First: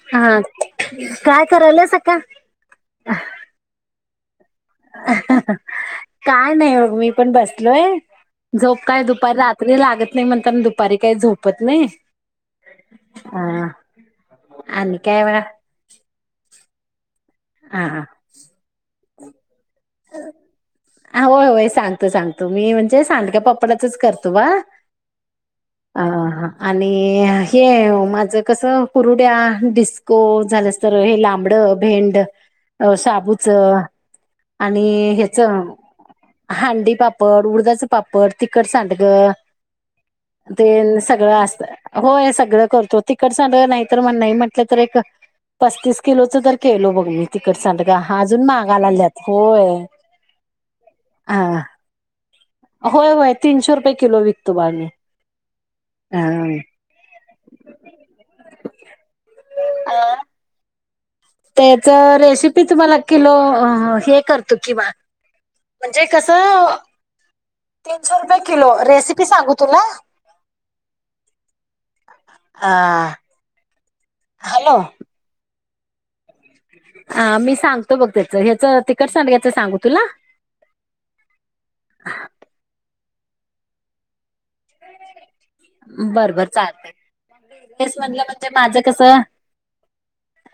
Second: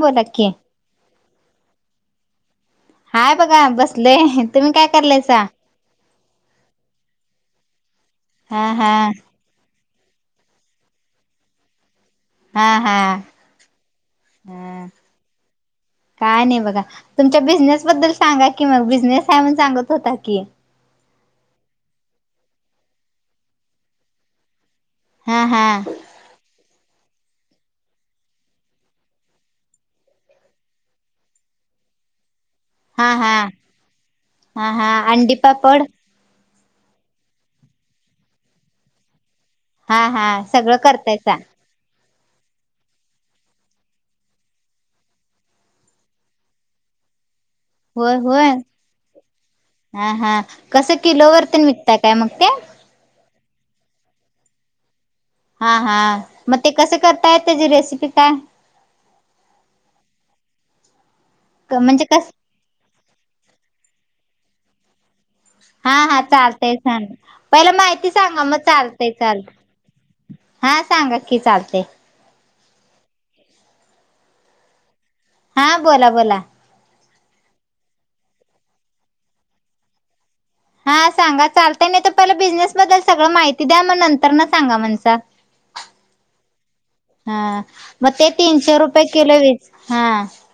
बोला हा की काय कराल सका हाय बघा बसले काय नाही बघ मी पण बसलोय हा झोप हा काय दुपारी रात कु लागत नाही म्हणताना दुपारी काही झोपत नाही हा हा हा हम् आणि काय बा काय नाही बघा तुमच्या बिझनेस हा बद्दल सांगा कि मग बिझनेस आहे म्हण सांगत होता की होय होय सांगतो सांगतो मी म्हणजे सांडक्या पपपाडाचच करतो बा हा हा अ आणि हे माझं कसं कुरुड्या डिस् को झालंस तर हे लांबडं भेंड हा हा साबूच हा हा आणि अंडी ह्याच पापड हांडी पापड उडदाच पापड तखट सांठगं हा हा ते सगळं सगळं करतायसा असत होय सगळं करतो तिकड सड नाही तर मण नाही म्हंटलं तर एक पस्तीस किलोचं तर केलो बघ मी तिकड सां का होय हा अजून होय मागालात हा हा कसं हा किलोवर्तन विकत काय मग ते होय होय तीनशे रुपये किलो विकतो बाणी हा हा मग ते कसे करताय त्याची रेसिपी काय हा त्याच म्हणजे कस रेसिपी तुम्हाला किलो हे करतो किंवा हा म्हणजे हा कसं चालतय ान पहिला माहिती तीनशे रुपये सांगा मग किलो चालतय रेसिपी सांगू चालते तुला हा सांगा की चालते आ हॅलो. हा बोला बोला. ह मी सांगतो बघ त्याच ह्याचं तिकट सांगायचं सांगू तुला हां सांगा चालतय नाही तर पला बिझनेस बद्दल सगळं माहिती द्या मग नं तर म सांगा म्हणसा बरं बर चालतंय हा बिझनेस मग म्हणलं ते म्हणजे तीनशे माझं रुपये कसं किलो वीज हा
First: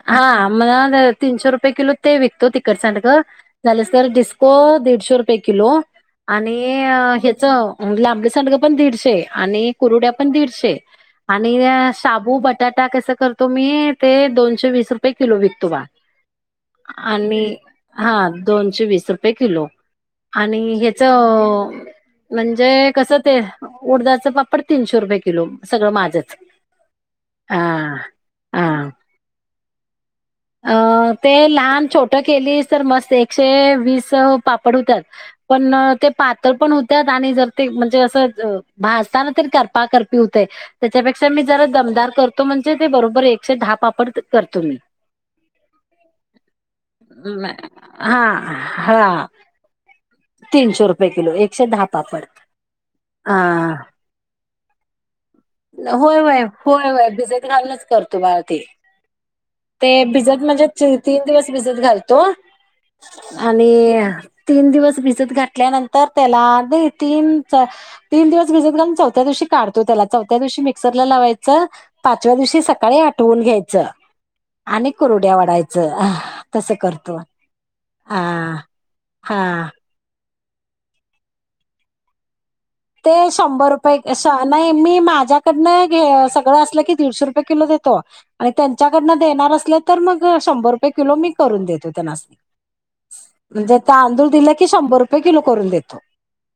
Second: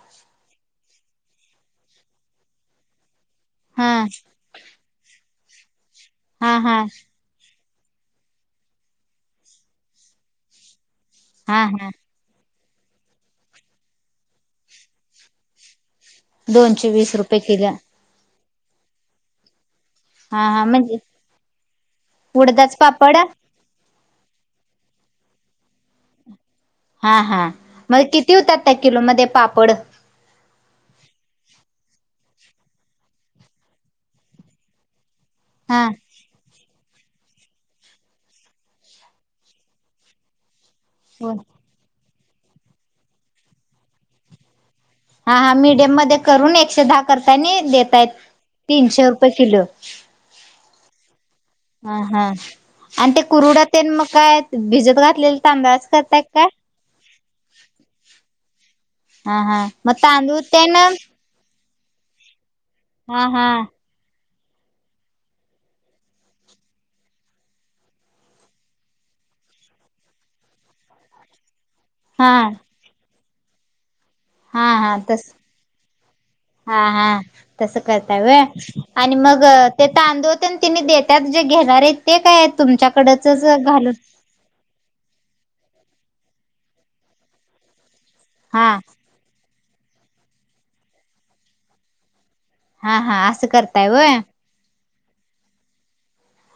हा मला तीनशे रुपये किलो ते विकतो तिखट सांडग हा झालं डिस् पो दडशे रुपये किलो आणि हा हा ह्यच लांबड सांडग पण दडशे आणि कुरुड्या पण दीडशे आणि हा हा श साबू बटाटा कसं करतो मी ते दोनशे वीस रुपये किलो विकतो बा दोनशे वीस रुपये आणि किलो हा दोनशे वीस रुपये किलो हा आणि हा म्हणजे ह्याच म्हणजे उडदाच पापड कसं ते उडदाच पापड तीनशे रुपये किलो सगळं माझंच हा हा मग किती होत्यात हा त्या किलो मध्ये पापड अ ते लहान छोट केलीस तर मस्त एकशे वीस पापड हुत्यात पण हा ते पातळ पण होत्या आणि जर ते म्हणजे असं भाजताना तरी करपा करपी होते. त्याच्यापेक्षा मी हा जरा दमदार करतो म्हणजे ते बरोबर एकशे दहा पापड करतो मी हा हा म मिडियम मध्ये करून एकशे दहा करता अं, आणि देतय हां, तीनशे रुपये किलो तीनशे रुपये किलो एकशे दहा हा पापड हा आणि ते अ कुरुडा तेन मग काय भिजत घातलेले तांदळाच होय करताय होय काय होय होय भिजत घाल्च करतो बार ते हा हा.. ते मग तांदूळ भिजत म्हणजे ते ना ची तीन दिवस भिजत घालतो हा हा आणि तीन दिवस भिजत घातल्यानंतर त्याला दे तीन च तीन दिवस भिजत घालून चौथ्या दिवशी काढतो त्याला चौथ्या दिवशी मिक्सर ला लावायचं हा पाचव्या दिवशी सकाळी आठवून घ्यायचं हा आणि हा तस कुरुड्या वाढायचं तसं हा हा करतो तस करताय हा व्हय आणि मग हा ते तांदूळ तेन तिनी देतात जे घेणार हाईत ते काय ते तुमच्याकडचच शंभर घालून रुपये नाही मी माझ्याकडन घे सगळं असलं की दीडशे रुपये किलो देतो. आणि हा त्यांच्याकडनं देणार असलं तर मग शंभर रुपये किलो मी करून देतो त्यनासनी हा हा असं म्हणजे करताय व्हय तांदूळ दिल की शंभर रुपय किलो करून देतो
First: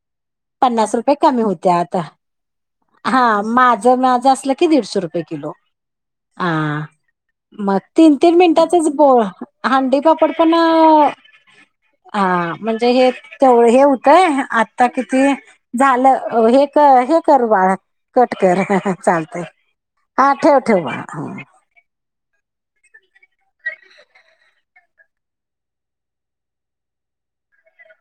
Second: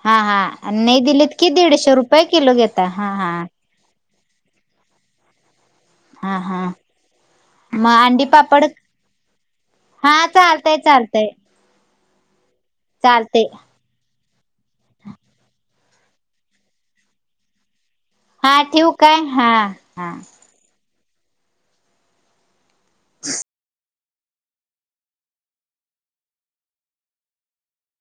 हा हा पन्नास नाही रुपये दिलीत कमी की दीडशे होत्यात रुपये किलो घेत हा हा माझं माझं असल दीडशे रुपये किलो हा हा. मग तीन अंडी तीन पापड मिनिटांचच बो हा हंडीपापड पण चालतय चालतय हा म्हणजे हे चालतय तेव हे हूतय आता किती झालं हे हे करू बाळा हा कटकर ठेवू काय चालतय हा हा ठेव ठेव बा [unintelligible]